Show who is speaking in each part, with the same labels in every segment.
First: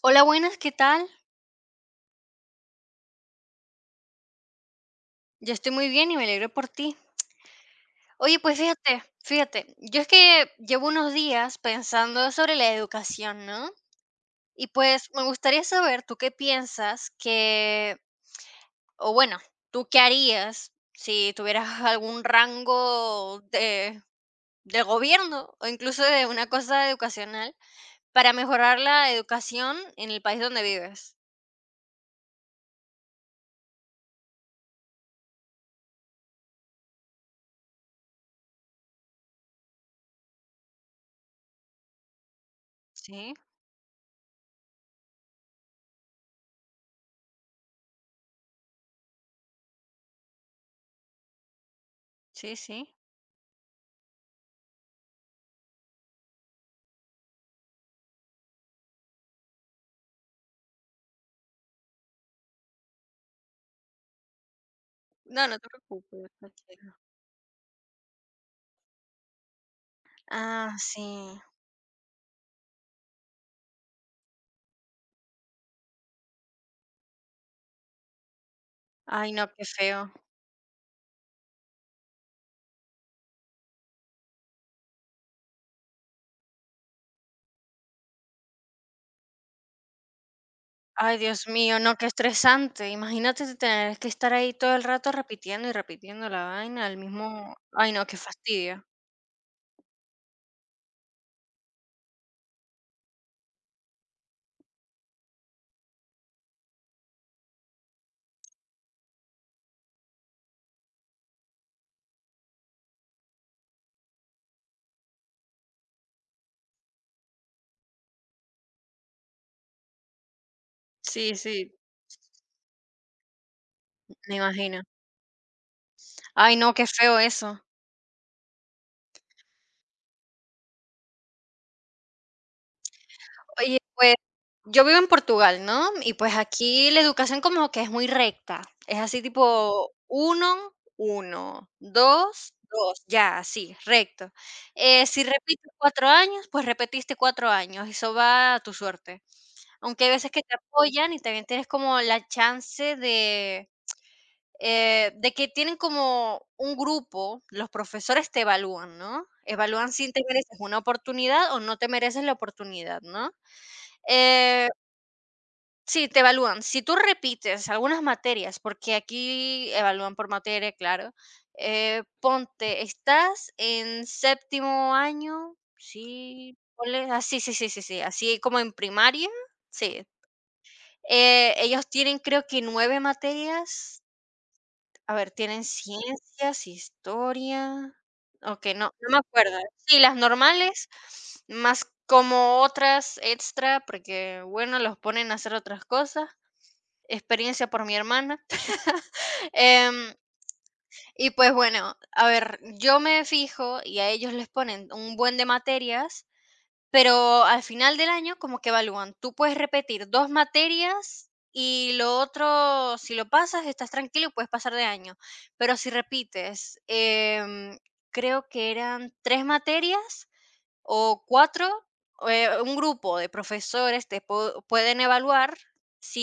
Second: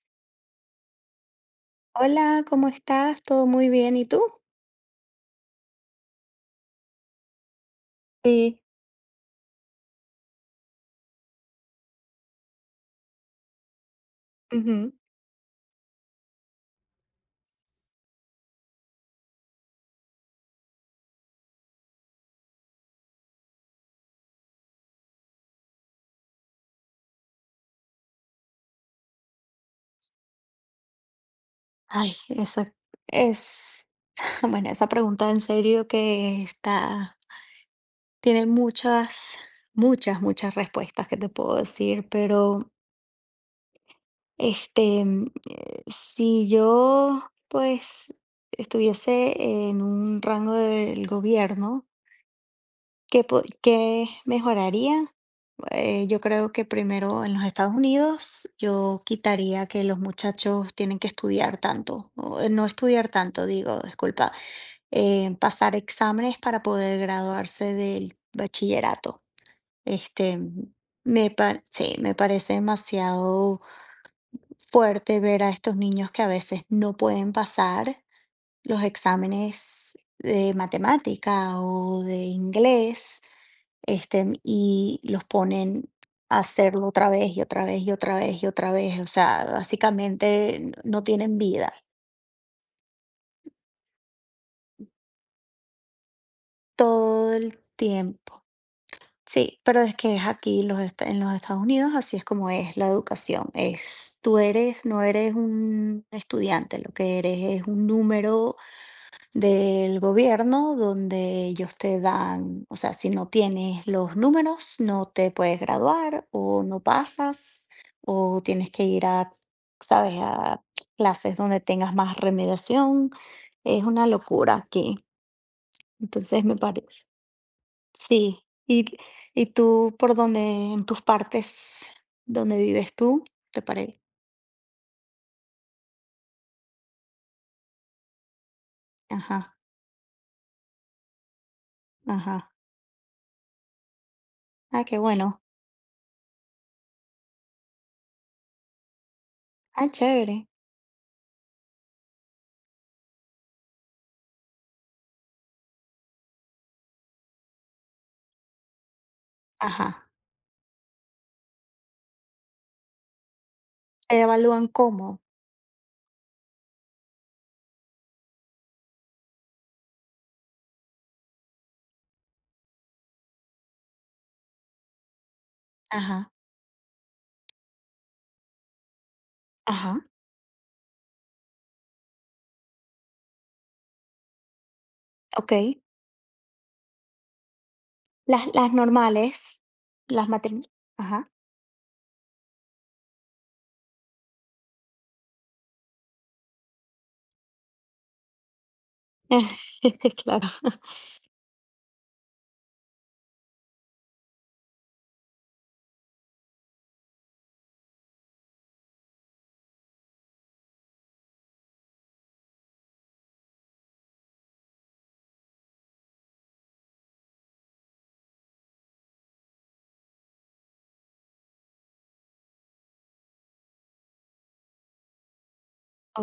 Speaker 1: Hola, buenas, ¿qué tal?
Speaker 2: Hola, ¿cómo estás? ¿Todo muy bien? ¿Y tú?
Speaker 1: Yo estoy muy bien y me alegro por ti. Oye, pues
Speaker 2: Sí,
Speaker 1: fíjate, yo es que llevo unos días pensando sobre la educación, ¿no? Y
Speaker 2: ujú.
Speaker 1: pues me gustaría saber, ¿tú qué piensas que, o bueno, tú qué harías si tuvieras algún rango de gobierno o incluso de una cosa educacional para mejorar la educación en el país donde vives?
Speaker 2: Ay, es, bueno, esa pregunta en serio tiene muchas, muchas, muchas respuestas que te puedo decir, pero
Speaker 1: Sí,
Speaker 2: este, si yo pues estuviese en un rango del gobierno.
Speaker 1: sí, sí.
Speaker 2: ¿Qué mejoraría? Yo creo que primero en los Estados Unidos yo quitaría que los muchachos tienen que estudiar tanto, o, no estudiar tanto, digo, disculpa,
Speaker 1: No, no te
Speaker 2: pasar
Speaker 1: preocupes,
Speaker 2: exámenes para
Speaker 1: tranquila.
Speaker 2: poder graduarse del bachillerato. Este,
Speaker 1: Ah, sí.
Speaker 2: sí, me parece demasiado fuerte ver a estos niños que a veces no pueden pasar los
Speaker 1: Ay, no, qué
Speaker 2: exámenes
Speaker 1: feo.
Speaker 2: de matemática o de inglés, este, y los ponen a hacerlo otra vez y otra vez y otra vez y otra vez. O sea, básicamente no
Speaker 1: Ay,
Speaker 2: tienen
Speaker 1: Dios
Speaker 2: vida
Speaker 1: mío, no, qué estresante. Imagínate de tener que estar ahí todo el rato repitiendo y repitiendo la vaina, el
Speaker 2: todo
Speaker 1: mismo.
Speaker 2: el
Speaker 1: Ay, no, qué
Speaker 2: tiempo.
Speaker 1: fastidio.
Speaker 2: Sí, pero es que es aquí en los Estados Unidos, así es como es la educación. Es, tú eres, no eres un estudiante, lo que eres es un número del gobierno donde ellos te dan, o sea, si no tienes los números, no te puedes graduar o no pasas o tienes que ir a, sabes, a
Speaker 1: Sí,
Speaker 2: clases donde
Speaker 1: sí,
Speaker 2: tengas más remediación. Es una
Speaker 1: me
Speaker 2: locura
Speaker 1: imagino.
Speaker 2: aquí. Entonces
Speaker 1: Ay,
Speaker 2: me
Speaker 1: no, qué
Speaker 2: parece.
Speaker 1: feo eso.
Speaker 2: Sí. ¿Y, y tú por dónde, en tus partes, donde vives tú? ¿Te
Speaker 1: Oye,
Speaker 2: parece?
Speaker 1: pues, yo vivo en Portugal, ¿no? Y pues aquí la educación como que es muy recta. Es así
Speaker 2: Ajá,
Speaker 1: tipo uno, uno,
Speaker 2: ajá.
Speaker 1: dos, 2, ya, así, recto.
Speaker 2: Ah, qué
Speaker 1: Si
Speaker 2: bueno.
Speaker 1: repites 4 años, pues repetiste 4 años. Eso va a tu suerte.
Speaker 2: Ah,
Speaker 1: Aunque hay veces que
Speaker 2: chévere.
Speaker 1: te apoyan y también tienes como la chance de que tienen como un grupo, los profesores te evalúan, ¿no? Evalúan
Speaker 2: Ajá.
Speaker 1: si te mereces una oportunidad o no te mereces la oportunidad, ¿no?
Speaker 2: Te evalúan
Speaker 1: Eh,
Speaker 2: cómo.
Speaker 1: sí, te evalúan. Si tú repites algunas materias, porque aquí evalúan por materia, claro. Ponte, estás en séptimo año,
Speaker 2: Ajá,
Speaker 1: sí, ah, sí, sí, sí, sí, sí, así como en primaria,
Speaker 2: ajá.
Speaker 1: sí. Ellos tienen creo que 9 materias. A ver, tienen
Speaker 2: Okey.
Speaker 1: ciencias, historia.
Speaker 2: Las
Speaker 1: Ok,
Speaker 2: las
Speaker 1: no, no me acuerdo.
Speaker 2: normales,
Speaker 1: Sí, las
Speaker 2: las matern
Speaker 1: normales,
Speaker 2: ajá.
Speaker 1: más como otras extra, porque bueno, los ponen a hacer otras cosas. Experiencia por mi hermana. Em,
Speaker 2: Claro.
Speaker 1: y pues bueno, a ver, yo me fijo y a ellos les ponen un buen de materias, pero al final del año como que evalúan, tú puedes repetir 2 materias y lo otro, si lo pasas, estás tranquilo y puedes pasar de año, pero si repites, creo que eran 3 materias, o 4 un grupo de profesores pueden evaluar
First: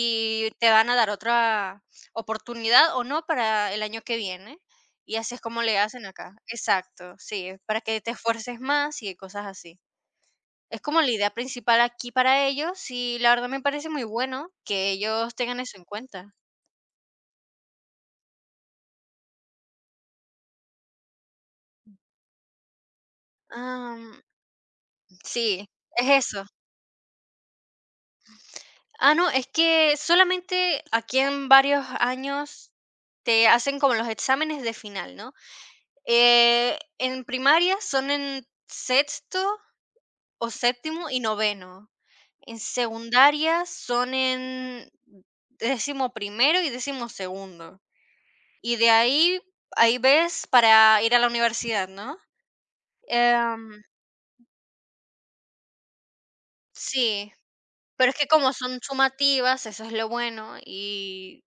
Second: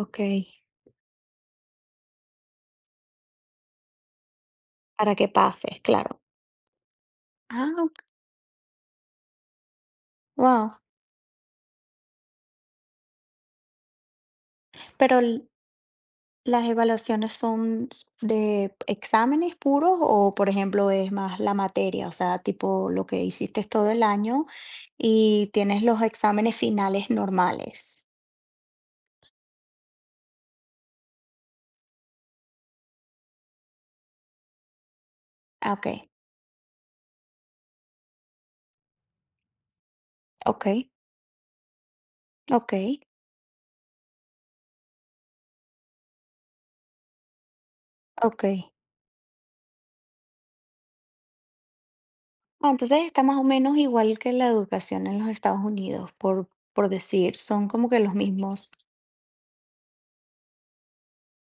Speaker 2: Okey,
Speaker 1: te van a dar otra oportunidad o no para el año que viene.
Speaker 2: para
Speaker 1: Y
Speaker 2: que
Speaker 1: así es como le
Speaker 2: pases,
Speaker 1: hacen
Speaker 2: claro.
Speaker 1: acá. Exacto, sí,
Speaker 2: Ah,
Speaker 1: para que te esfuerces más y cosas así.
Speaker 2: wow.
Speaker 1: Es como la idea principal aquí para ellos y la verdad me parece muy bueno que
Speaker 2: Pero
Speaker 1: ellos
Speaker 2: l
Speaker 1: tengan eso en cuenta.
Speaker 2: ¿las evaluaciones son s de exámenes puros o, por ejemplo, es más la materia? O sea, tipo lo que hiciste todo el
Speaker 1: Ah,
Speaker 2: año y
Speaker 1: sí,
Speaker 2: tienes los
Speaker 1: es eso.
Speaker 2: exámenes finales normales.
Speaker 1: Ah, no, es que solamente aquí en varios años te hacen como los exámenes de final, ¿no?
Speaker 2: Ah, okey,
Speaker 1: En primaria son en sexto o
Speaker 2: okey,
Speaker 1: séptimo y noveno. En
Speaker 2: okey,
Speaker 1: secundaria son en 11.º y 12.º.
Speaker 2: okey.
Speaker 1: Y de ahí, ahí ves para ir a la universidad, ¿no?
Speaker 2: Ah, entonces está más o menos
Speaker 1: Em,
Speaker 2: igual que la educación en los Estados Unidos, por
Speaker 1: sí,
Speaker 2: decir, son como que
Speaker 1: pero
Speaker 2: los
Speaker 1: es que como
Speaker 2: mismos,
Speaker 1: son sumativas, eso es lo bueno.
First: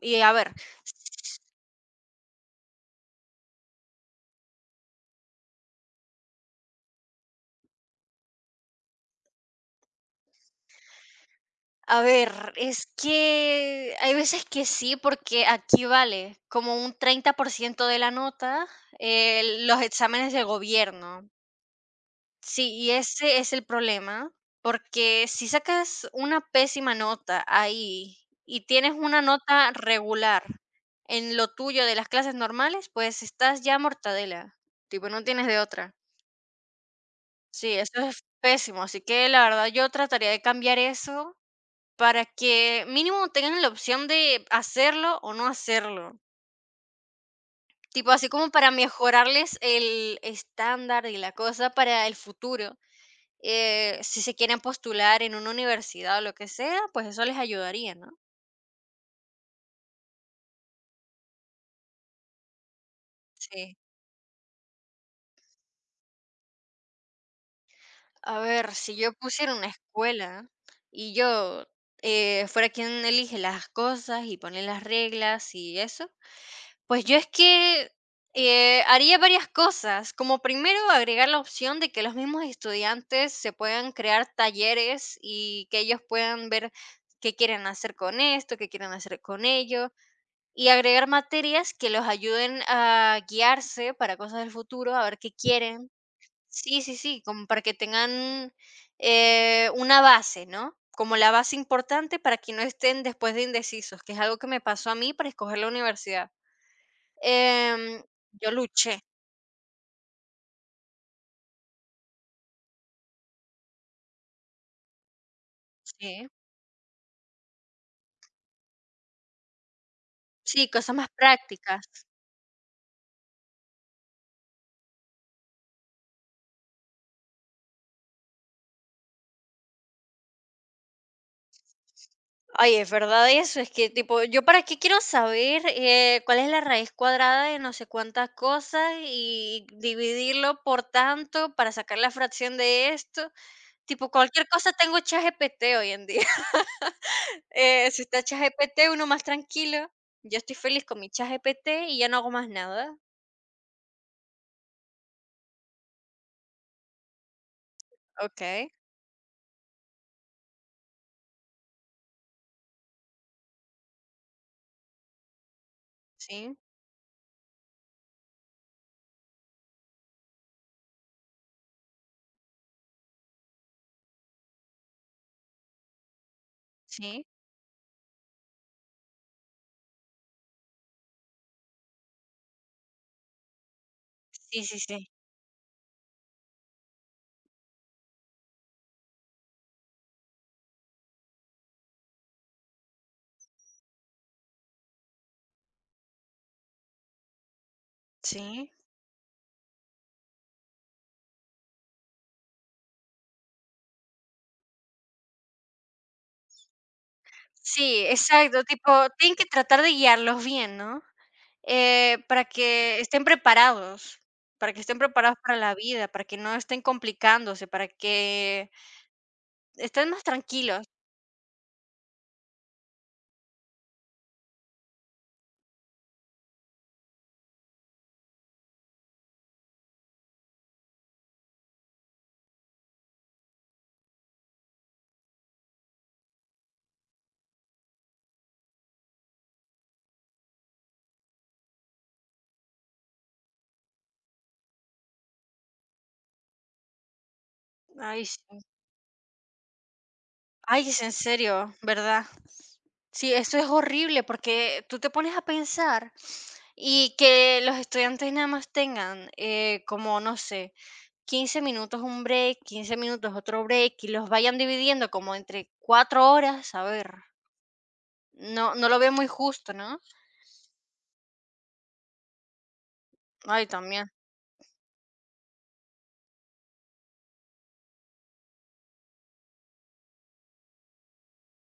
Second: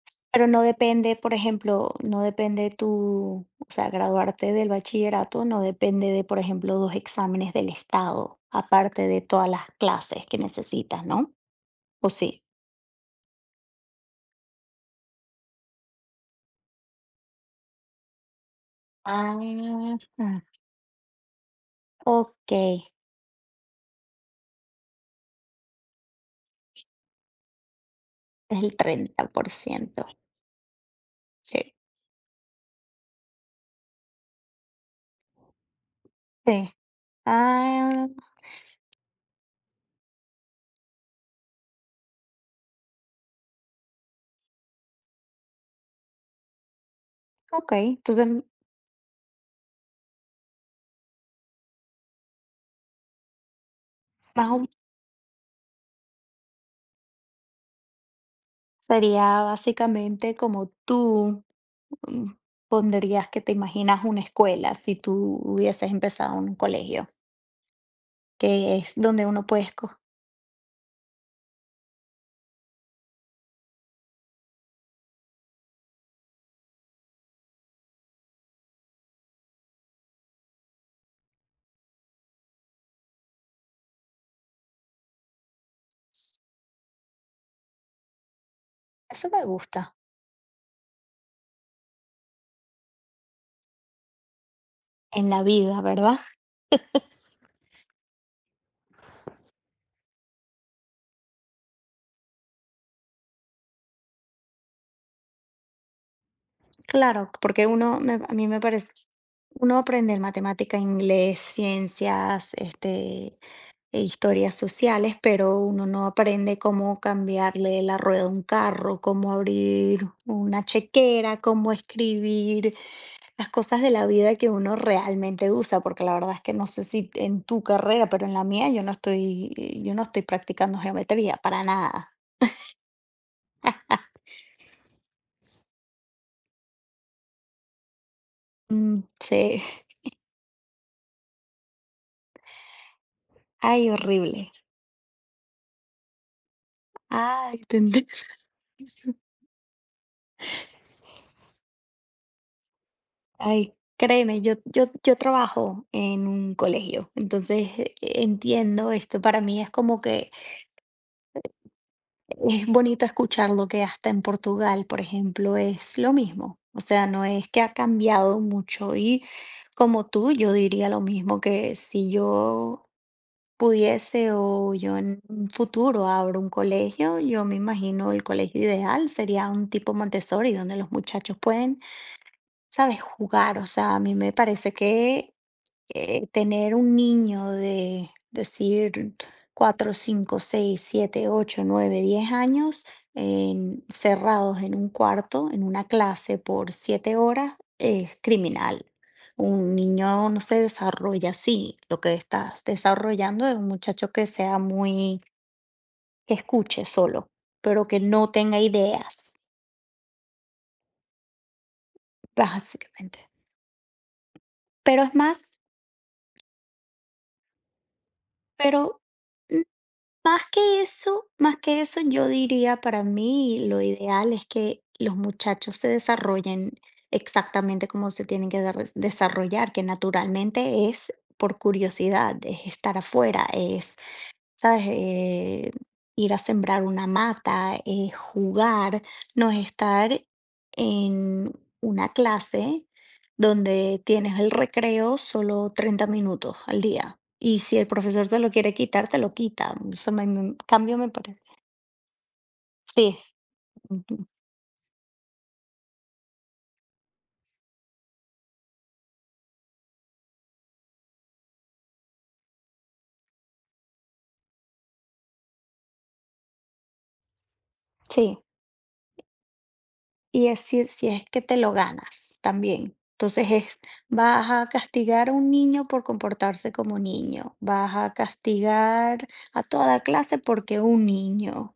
Speaker 1: Y a
Speaker 2: pero
Speaker 1: ver,
Speaker 2: no depende, por ejemplo, no depende tu, o sea, graduarte del bachillerato, no depende de, por ejemplo, dos exámenes del estado, aparte de todas las clases que necesitas, ¿no?
Speaker 1: a
Speaker 2: ¿O
Speaker 1: ver,
Speaker 2: sí?
Speaker 1: es que hay veces que sí, porque aquí vale como un 30% de la nota
Speaker 2: Ah,
Speaker 1: los exámenes
Speaker 2: ah,
Speaker 1: de gobierno.
Speaker 2: ok,
Speaker 1: Sí, y ese es el problema, porque si sacas una pésima nota ahí y
Speaker 2: es el
Speaker 1: tienes una
Speaker 2: treinta por
Speaker 1: nota
Speaker 2: ciento.
Speaker 1: regular en lo
Speaker 2: Sí.
Speaker 1: tuyo de las clases normales, pues estás ya mortadela, tipo, no tienes de otra.
Speaker 2: Sí.
Speaker 1: Sí, eso
Speaker 2: Ah,
Speaker 1: es pésimo, así que la verdad yo trataría de cambiar eso para que mínimo tengan la opción de hacerlo o no hacerlo.
Speaker 2: ok.
Speaker 1: Tipo, así
Speaker 2: Entonces,
Speaker 1: como para mejorarles el estándar y la cosa para el futuro. Si se
Speaker 2: más
Speaker 1: quieren
Speaker 2: o-
Speaker 1: postular en una universidad o lo que sea, pues eso les ayudaría, ¿no?
Speaker 2: sería básicamente como tú. Mm, pondrías que te
Speaker 1: Sí.
Speaker 2: imaginas una escuela si tú hubieses empezado en un colegio,
Speaker 1: A ver,
Speaker 2: que es
Speaker 1: si yo
Speaker 2: donde uno
Speaker 1: pusiera
Speaker 2: puede
Speaker 1: una
Speaker 2: escoger.
Speaker 1: escuela y yo fuera quien elige las cosas y pone las reglas y eso, pues yo es que, haría varias cosas, como primero agregar la opción de que los mismos estudiantes se puedan crear talleres y que ellos puedan ver qué quieren hacer con esto, qué quieren hacer
Speaker 2: Eso me
Speaker 1: con
Speaker 2: gusta
Speaker 1: ello, y agregar materias que los ayuden a guiarse para cosas del futuro, a ver
Speaker 2: en
Speaker 1: qué
Speaker 2: la vida,
Speaker 1: quieren.
Speaker 2: ¿verdad?
Speaker 1: Sí, sí, sí, como para que tengan, una base, ¿no? Como la base importante para que no estén después de indecisos, que es algo que me pasó a mí para escoger la universidad.
Speaker 2: Claro, porque uno,
Speaker 1: Em,
Speaker 2: a mí
Speaker 1: yo
Speaker 2: me parece,
Speaker 1: luché.
Speaker 2: uno aprende matemática, inglés, ciencias, este, e historias sociales, pero uno no
Speaker 1: Sí.
Speaker 2: aprende cómo cambiarle la rueda a un carro, cómo abrir una
Speaker 1: Sí, cosas más
Speaker 2: chequera, cómo
Speaker 1: prácticas.
Speaker 2: escribir las cosas de la vida que uno realmente usa, porque la verdad es que no sé si en tu carrera, pero en la mía yo no estoy practicando geometría para nada.
Speaker 1: Ay, es verdad eso, es que tipo, yo para qué quiero saber cuál es la raíz cuadrada de no sé cuántas cosas
Speaker 2: Mm, sí,
Speaker 1: y dividirlo por tanto para sacar la fracción de esto.
Speaker 2: ay,
Speaker 1: Tipo, cualquier
Speaker 2: horrible.
Speaker 1: cosa tengo ChatGPT hoy en día.
Speaker 2: Ay, te
Speaker 1: Si
Speaker 2: entiendo.
Speaker 1: está ChatGPT, uno más tranquilo. Yo estoy feliz con mi ChatGPT y ya no hago más nada.
Speaker 2: Ay, créeme, yo trabajo en un colegio, entonces
Speaker 1: Ok,
Speaker 2: entiendo esto. Para mí es como que es bonito escuchar lo que hasta en Portugal, por ejemplo, es lo
Speaker 1: sí,
Speaker 2: mismo. O sea, no es que ha cambiado mucho. Y como tú, yo diría lo mismo que si yo pudiese o yo en un futuro abro un colegio,
Speaker 1: sí,
Speaker 2: yo me imagino el colegio ideal sería un tipo Montessori donde los muchachos pueden, sabes, jugar. O sea, a mí me
Speaker 1: sí,
Speaker 2: parece
Speaker 1: sí, sí,
Speaker 2: que tener un niño de decir 4, 5, 6, 7, 8, 9, 10 años cerrados en un cuarto, en una clase por 7 horas, es
Speaker 1: sí.
Speaker 2: criminal. Un niño no se desarrolla así. Lo que estás desarrollando es un muchacho que sea muy, que escuche solo, pero que
Speaker 1: Sí,
Speaker 2: no tenga
Speaker 1: exacto, tipo,
Speaker 2: ideas,
Speaker 1: tienen que tratar de guiarlos bien, ¿no? Para que
Speaker 2: básicamente.
Speaker 1: estén preparados, para que estén
Speaker 2: Pero es
Speaker 1: preparados para
Speaker 2: más,
Speaker 1: la vida, para que no estén complicándose, para que
Speaker 2: pero
Speaker 1: estén más
Speaker 2: más que
Speaker 1: tranquilos.
Speaker 2: eso más que eso, yo diría para mí lo ideal es que los muchachos se desarrollen exactamente como se tienen que darres desarrollar, que naturalmente es por curiosidad, es estar afuera, es, ¿sabes? Ir a sembrar una mata, jugar, no es estar en una clase donde tienes el recreo solo 30 minutos al día. Y si el
Speaker 1: Ay,
Speaker 2: profesor
Speaker 1: sí.
Speaker 2: te lo quiere quitar, te lo quita. Eso
Speaker 1: Ay,
Speaker 2: cambio
Speaker 1: es
Speaker 2: me
Speaker 1: en
Speaker 2: parece.
Speaker 1: serio, ¿verdad?
Speaker 2: Sí,
Speaker 1: Sí, eso es horrible
Speaker 2: ujú,
Speaker 1: porque tú te pones a pensar y que los estudiantes nada más tengan como, no sé, 15 minutos un break, 15 minutos otro break y los vayan dividiendo como entre 4 horas, a ver.
Speaker 2: sí.
Speaker 1: No, no lo veo muy justo, ¿no?
Speaker 2: Y es si es que te lo ganas también. Entonces
Speaker 1: Ay,
Speaker 2: es,
Speaker 1: también.
Speaker 2: vas a castigar a un niño por comportarse como niño, vas a castigar a toda clase porque un niño,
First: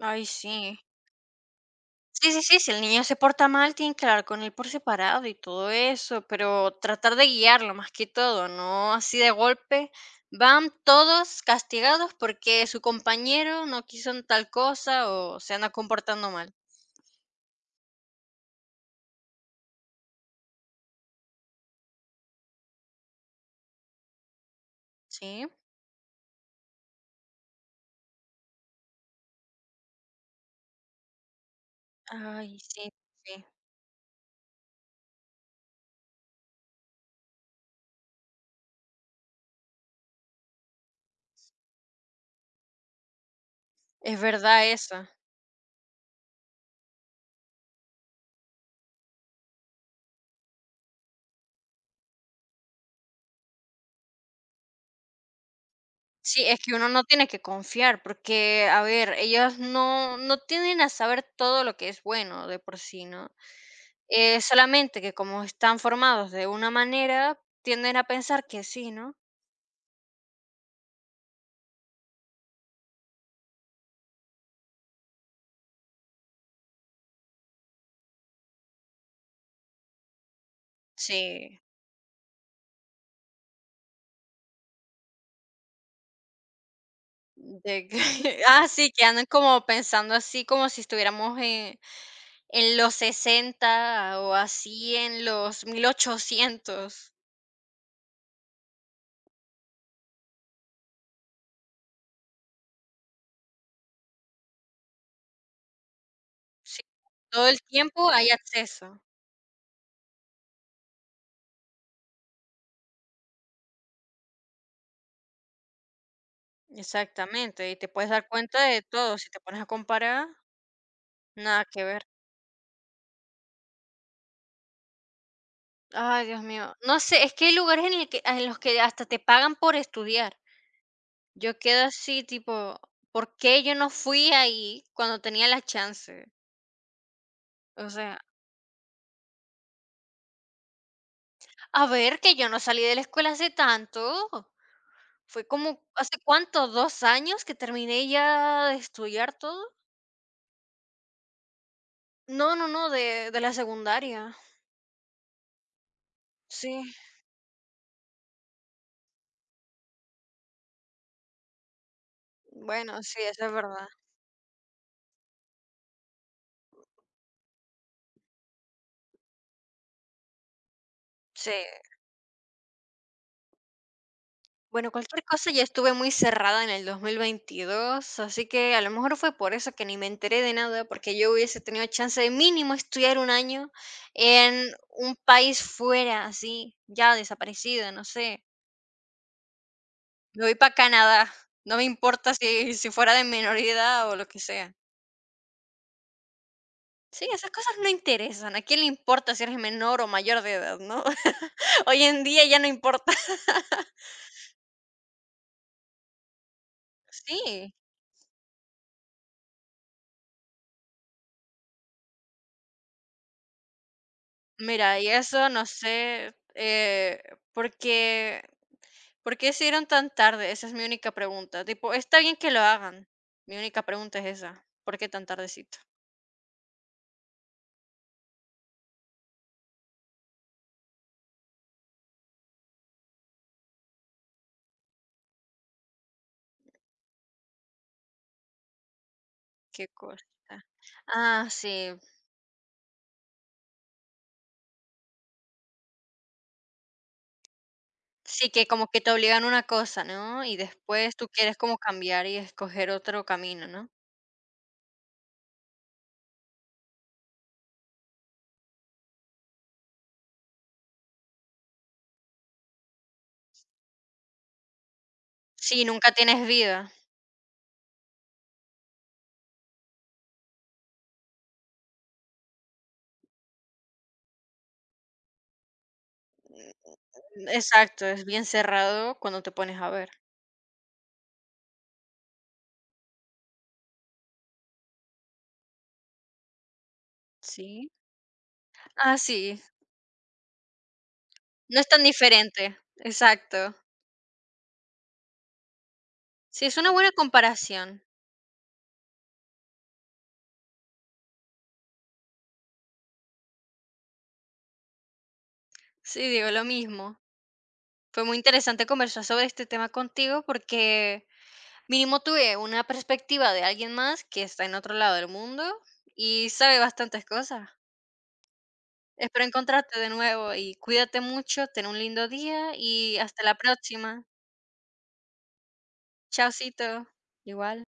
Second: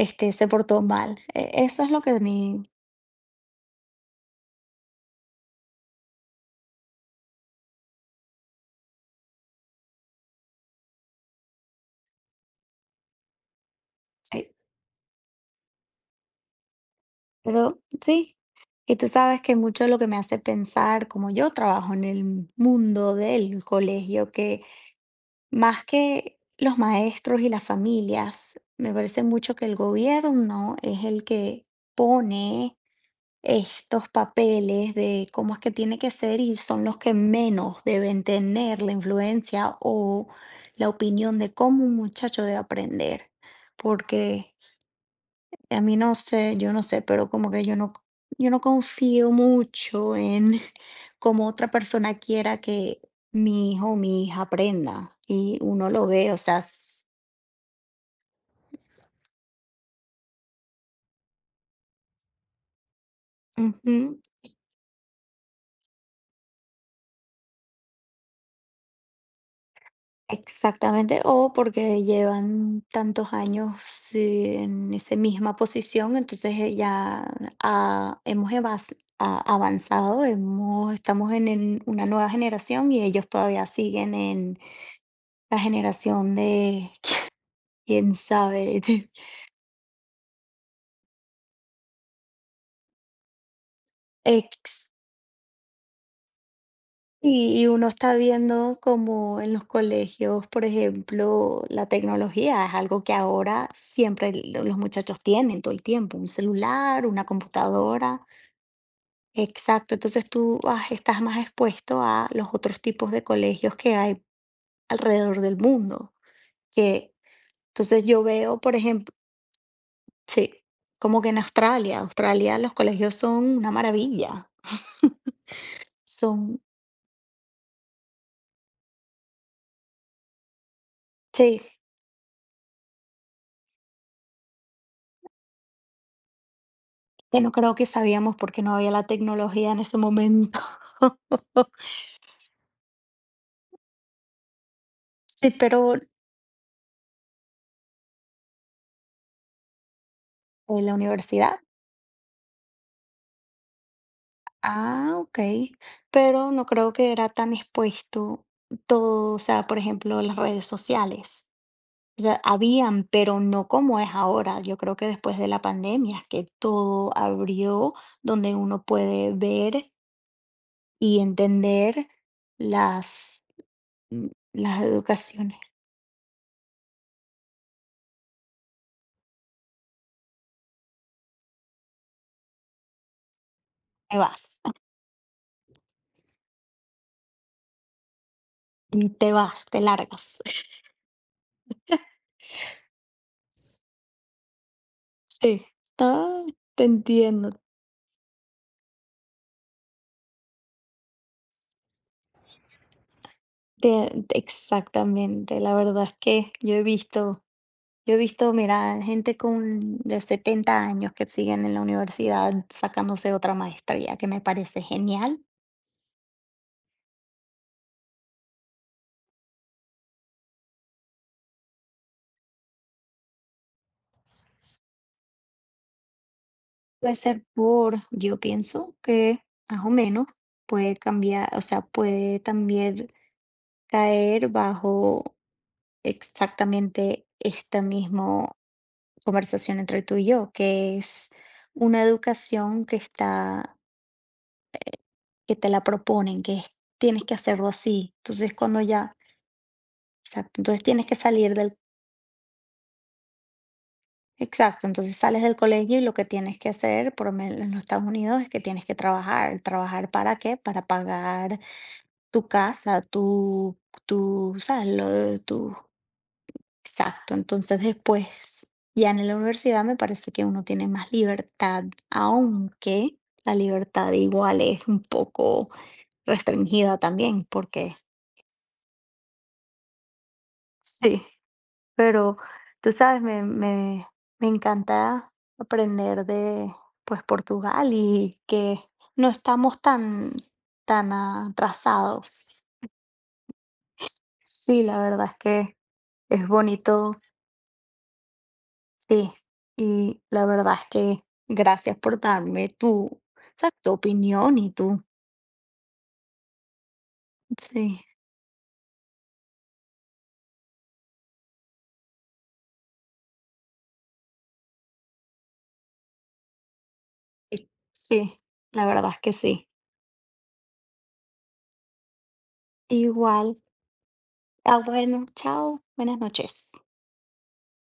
Speaker 1: Ay,
Speaker 2: se
Speaker 1: sí.
Speaker 2: portó mal. Eso es lo que a
Speaker 1: Sí, sí, sí,
Speaker 2: mí,
Speaker 1: si el niño se porta mal, tienen que hablar con él por separado y todo eso, pero tratar de guiarlo más que todo, no así de golpe. Van todos castigados porque su compañero no quiso en tal
Speaker 2: sí,
Speaker 1: cosa o se anda comportando mal.
Speaker 2: pero sí, y tú sabes que mucho de lo que me hace pensar, como yo trabajo en el mundo del colegio, que
Speaker 1: Sí.
Speaker 2: más que los maestros y las familias, me parece mucho que el gobierno es el que
Speaker 1: Ay,
Speaker 2: pone
Speaker 1: sí, sí.
Speaker 2: estos papeles de cómo es que tiene que ser y son los que menos deben tener la influencia o la opinión de cómo un muchacho debe aprender.
Speaker 1: Es
Speaker 2: Porque
Speaker 1: verdad eso.
Speaker 2: a mí no sé, yo no sé, pero como que yo no confío mucho en cómo otra persona quiera que mi hijo o mi hija aprenda. Y uno lo ve, o
Speaker 1: Sí, es
Speaker 2: sea,
Speaker 1: que uno no tiene que confiar, porque, a ver, ellos no, no tienden a saber todo lo que es bueno de por sí, ¿no?
Speaker 2: ujú.
Speaker 1: Solamente que como están formados de una manera, tienden a pensar que sí, ¿no?
Speaker 2: Exactamente, o porque llevan tantos años sí, en esa misma posición, entonces ya ah, hemos evas- avanzado, estamos en,
Speaker 1: Sí.
Speaker 2: en una nueva generación y ellos todavía siguen en la generación de
Speaker 1: De que,
Speaker 2: quién
Speaker 1: ah,
Speaker 2: sabe.
Speaker 1: sí, que andan como pensando así, como si estuviéramos en los 60 o
Speaker 2: ex.
Speaker 1: así en los 1800.
Speaker 2: Y, uno está viendo como en los colegios, por ejemplo, la tecnología es algo que ahora siempre los muchachos tienen todo el tiempo, un
Speaker 1: Sí,
Speaker 2: celular, una
Speaker 1: todo el tiempo
Speaker 2: computadora.
Speaker 1: hay acceso.
Speaker 2: Exacto, entonces tú, ah, estás más expuesto a los otros tipos de colegios que hay alrededor del mundo, que
Speaker 1: Exactamente, y te
Speaker 2: entonces
Speaker 1: puedes
Speaker 2: yo
Speaker 1: dar
Speaker 2: veo,
Speaker 1: cuenta
Speaker 2: por
Speaker 1: de
Speaker 2: ejemplo,
Speaker 1: todo, si te pones a comparar,
Speaker 2: sí, como que en
Speaker 1: nada que
Speaker 2: Australia,
Speaker 1: ver.
Speaker 2: Australia los colegios son una maravilla,
Speaker 1: Ay, Dios
Speaker 2: son,
Speaker 1: mío, no sé, es que hay lugares en, el que, en los que hasta te pagan por estudiar. Yo
Speaker 2: sí,
Speaker 1: quedo así, tipo, ¿por qué yo no fui ahí cuando tenía la chance?
Speaker 2: que no creo que
Speaker 1: O sea,
Speaker 2: sabíamos porque no había la tecnología en ese momento.
Speaker 1: a ver, que yo no salí de la escuela hace tanto. Fue
Speaker 2: Sí,
Speaker 1: como,
Speaker 2: pero
Speaker 1: ¿hace cuánto? ¿2 años que terminé ya de estudiar todo?
Speaker 2: en la universidad,
Speaker 1: No, no, no, de la secundaria.
Speaker 2: ah, ok, pero no
Speaker 1: Sí,
Speaker 2: creo que era tan expuesto todo, o sea, por ejemplo, las redes sociales. O sea,
Speaker 1: bueno,
Speaker 2: habían,
Speaker 1: sí,
Speaker 2: pero
Speaker 1: eso es
Speaker 2: no
Speaker 1: verdad.
Speaker 2: como es ahora. Yo creo que después de la pandemia es que todo abrió, donde uno puede ver y
Speaker 1: Sí.
Speaker 2: entender las, mm, las
Speaker 1: Bueno, cualquier cosa,
Speaker 2: educaciones.
Speaker 1: ya estuve muy cerrada en el 2022, así que a lo mejor fue por eso que ni me enteré de nada, porque yo hubiese tenido chance de mínimo estudiar un año
Speaker 2: Te vas,
Speaker 1: en un país fuera, así, ya desaparecido, no sé.
Speaker 2: te vas, te largas.
Speaker 1: Me voy para Canadá, no me importa si, si fuera de menor edad o lo que sea.
Speaker 2: Sí, ah, te
Speaker 1: Sí, esas
Speaker 2: entiendo.
Speaker 1: cosas no interesan. ¿A quién le importa si eres menor o mayor de edad, no? Hoy en día ya no importa.
Speaker 2: Exactamente. La verdad es que yo he visto,
Speaker 1: Sí,
Speaker 2: yo he visto, mira, gente con de 70 años que siguen en la universidad sacándose otra maestría, que me parece
Speaker 1: mira, y
Speaker 2: genial.
Speaker 1: eso no sé, porque ¿por qué se dieron tan tarde? Esa es mi única pregunta. Tipo, está bien que lo hagan. Mi única pregunta es esa. ¿Por qué tan tardecito?
Speaker 2: Puede ser por, yo pienso que más o menos puede cambiar, o sea, puede también caer bajo exactamente esta misma conversación
Speaker 1: Qué
Speaker 2: entre tú
Speaker 1: cosa.
Speaker 2: y yo, que es
Speaker 1: Ah, sí.
Speaker 2: una educación que está, que te la proponen, que es, tienes que hacerlo así.
Speaker 1: Sí,
Speaker 2: Entonces,
Speaker 1: que
Speaker 2: cuando
Speaker 1: como que te
Speaker 2: ya,
Speaker 1: obligan a una cosa, ¿no? Y
Speaker 2: exacto, entonces tienes que
Speaker 1: después tú
Speaker 2: salir
Speaker 1: quieres como
Speaker 2: del,
Speaker 1: cambiar y escoger otro camino, ¿no?
Speaker 2: exacto, entonces sales del colegio y lo que tienes que hacer, por lo menos en los Estados Unidos, es que tienes que trabajar. ¿Trabajar para qué? Para pagar tu casa, tu ¿sabes? Lo de tu,
Speaker 1: Sí, nunca tienes vida.
Speaker 2: exacto. Entonces, después, ya en la universidad me parece que uno tiene más libertad, aunque la libertad igual es un poco restringida también, porque
Speaker 1: Exacto, es bien cerrado cuando te pones a ver.
Speaker 2: sí, pero tú sabes, me encanta aprender de, pues, Portugal
Speaker 1: Sí.
Speaker 2: y que
Speaker 1: Ah,
Speaker 2: no
Speaker 1: sí.
Speaker 2: estamos tan tan
Speaker 1: No es tan
Speaker 2: atrasados.
Speaker 1: diferente. Exacto.
Speaker 2: Sí, la verdad es que es
Speaker 1: Sí, es una buena
Speaker 2: bonito.
Speaker 1: comparación.
Speaker 2: Sí, y la verdad es que gracias por darme tu, ¿sabes? Tu opinión y tu...
Speaker 1: Sí, digo lo mismo.
Speaker 2: Sí,
Speaker 1: Fue muy interesante conversar sobre este tema contigo porque mínimo tuve una perspectiva de alguien más que está en otro lado del mundo y sabe bastantes cosas.
Speaker 2: sí. Sí, la verdad es que
Speaker 1: Espero
Speaker 2: sí.
Speaker 1: encontrarte de nuevo y cuídate mucho, ten un lindo día y hasta
Speaker 2: Igual.
Speaker 1: la próxima.
Speaker 2: Ah, bueno, chao, buenas noches.
Speaker 1: Chaucito. Igual.